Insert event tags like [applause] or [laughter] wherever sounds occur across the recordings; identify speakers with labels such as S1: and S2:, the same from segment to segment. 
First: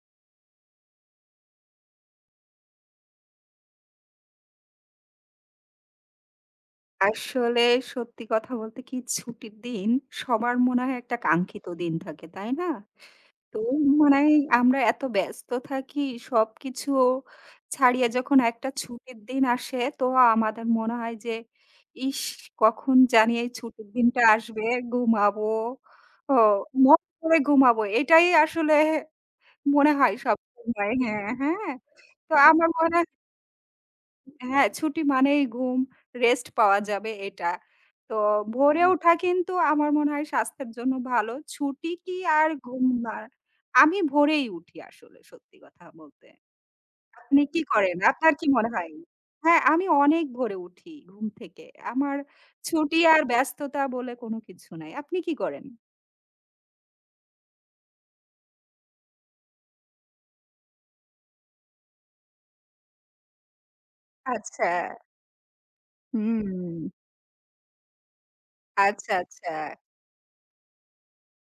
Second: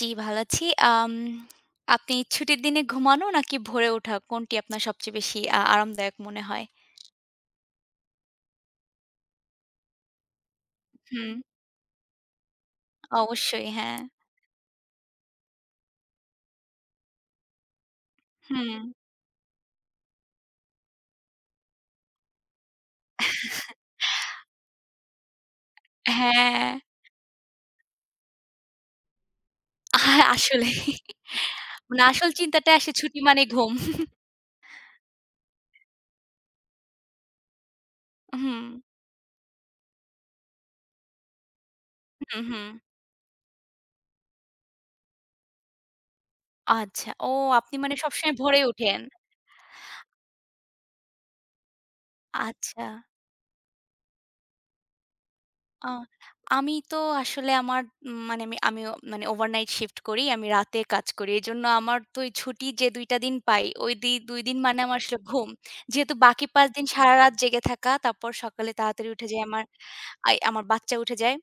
S1: জি ভালো আছি। আম আপনি ছুটির দিনে ঘুমানো নাকি ভোরে ওঠা, কোনটি আপনার সবচেয়ে বেশি আ আরামদায়ক মনে হয়?
S2: আসলে সত্যি কথা বলতে কি? ছুটির দিন সবার মনে হয় একটা
S1: হুম।
S2: কাঙ্ক্ষিত দিন থাকে, তাই না? তো
S1: অবশ্যই, হ্যাঁ।
S2: মানে আমরা এত ব্যস্ত থাকি সবকিছু ছাড়িয়ে যখন একটা
S1: হুম।
S2: ছুটির দিন আসে, তো আমাদের মনে হয় যে, "ইশ! কখন জানি এই ছুটির দিনটা
S1: [chuckles]
S2: আসবে? ঘুমাবো ও
S1: হ্যাঁ।
S2: মন ভরে ঘুমাবো।" এটাই আসলে মনে হয়
S1: আর
S2: সব
S1: আসলে,
S2: সময়। হ্যাঁ, হ্যাঁ।
S1: মানে আসল
S2: তো আমার
S1: চিন্তাটা আসে
S2: মনে
S1: ছুটি মানে ঘুম। [chuckles]
S2: হ্যাঁ, ছুটি মানেই ঘুম, রেস্ট পাওয়া যাবে এটা। তো
S1: হুম।
S2: ভোরে ওঠা কিন্তু আমার মনে হয় স্বাস্থ্যের জন্য ভালো। ছুটি কি
S1: হুম,
S2: আর
S1: হুম।
S2: ঘুম না? আমি ভোরেই উঠি আসলে সত্যি কথা বলতে।
S1: আচ্ছা, ও
S2: আপনি কি
S1: আপনি মানে
S2: করেন?
S1: সবসময়
S2: আপনার কি
S1: ভোরে
S2: মনে হয়?
S1: উঠেন?
S2: হ্যাঁ, আমি অনেক ভোরে উঠি ঘুম থেকে। আমার ছুটি
S1: আচ্ছা।
S2: আর ব্যস্ততা বলে কোন কিছু নাই। আপনি কি করেন?
S1: আ আমি তো আসলে আমার মানে আমি, আমি ও মানে ওভারনাইট শিফট করি। আমি রাতে কাজ করি। এজন্য আমার তো এই ছুটি যে ২ টা দিন পাই, ঐ দি ২ দিন মানে আমার
S2: আচ্ছা।
S1: আসলে ঘুম। যেহেতু বাকি ৫ দিন
S2: হুম।
S1: সারারাত জেগে থাকা, তারপর সকালে তাড়াতাড়ি
S2: আচ্ছা,
S1: উঠে যাই,
S2: আচ্ছা।
S1: আমার আই আমার বাচ্চা উঠে যায়।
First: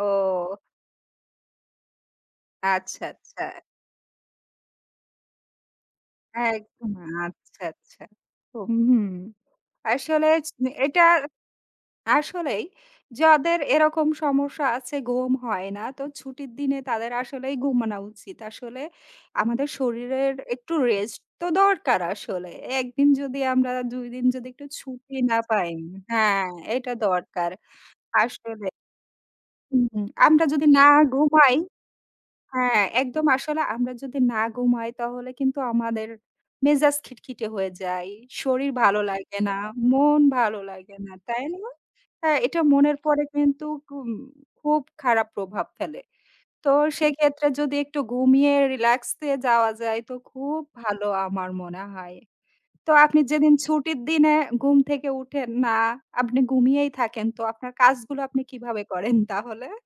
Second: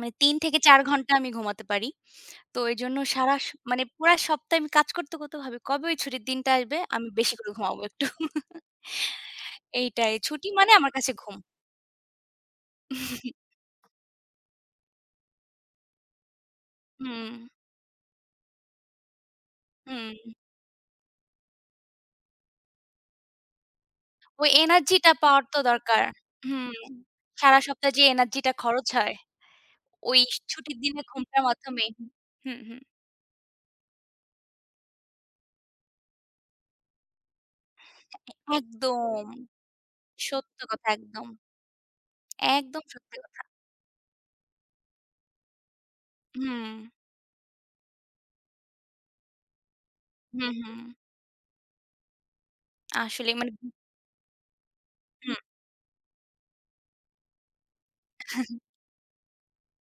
S1: মানে ৩ থেকে ৪ ঘণ্টা আমি ঘুমাতে পারি। তো এইজন্য
S2: আচ্ছা,
S1: সারা
S2: আচ্ছা।
S1: স মানে পুরা সপ্তাহ আমি কাজ করতে, করতে ভাবি, "কবে ওই ছুটির দিনটা আসবে?
S2: একদম,
S1: আমি বেশি করে
S2: আচ্ছা,
S1: ঘুমাবো
S2: আচ্ছা।
S1: একটু।" [laughs]
S2: হুম।
S1: এইটাই।
S2: আসলে
S1: ছুটি
S2: স
S1: মানে আমার
S2: এটা
S1: কাছে ঘুম।
S2: আসলেই
S1: [chuckles]
S2: যাদের এরকম সমস্যা আছে ঘুম হয় না, তো ছুটির দিনে তাদের
S1: হুম।
S2: আসলেই ঘুমানো উচিত। আসলে আমাদের
S1: উহুম।
S2: শরীরের একটু রেস্ট তো দরকার আসলে। একদিন যদি আমরা ২ দিন
S1: ঐ
S2: যদি একটু
S1: এনার্জি টা
S2: ছুটি না
S1: পাওয়ার তো
S2: পাই
S1: দরকার।
S2: হ্যাঁ,
S1: হুম।
S2: এটা দরকার
S1: সারা সপ্তাহে যে এনার্জি টা
S2: আসলে।
S1: খরচ হয়,
S2: হুম, হুম।
S1: ঐ
S2: আমরা যদি
S1: ছুটির
S2: না
S1: দিনে ঘুমটার
S2: ঘুমাই
S1: মাধ্যমে হুম, হুম।
S2: হ্যাঁ, একদম আসলে আমরা যদি না ঘুমাই তাহলে কিন্তু আমাদের মেজাজ খিটখিটে হয়ে যায়, শরীর ভালো
S1: একদম।
S2: লাগে না, মন
S1: সত্য
S2: ভালো
S1: কথা
S2: লাগে না,
S1: একদম।
S2: তাই না? হ্যাঁ, এটা
S1: একদম
S2: মনের
S1: সত্যি
S2: পরে
S1: কথা।
S2: কিন্তু খুব খুব খারাপ প্রভাব ফেলে। তো
S1: হুম।
S2: সেক্ষেত্রে যদি একটু ঘুমিয়ে রিল্যাক্সে যাওয়া যায় তো
S1: হুম,
S2: খুব
S1: হুম।
S2: ভালো আমার মনে হয়। তো আপনি
S1: আসলেই মানে
S2: যেদিন ছুটির দিনে ঘুম থেকে
S1: হুম।
S2: উঠেন না, আপনি ঘুমিয়েই থাকেন তো আপনার কাজগুলো আপনি
S1: [chuckles]
S2: কিভাবে করেন তাহলে?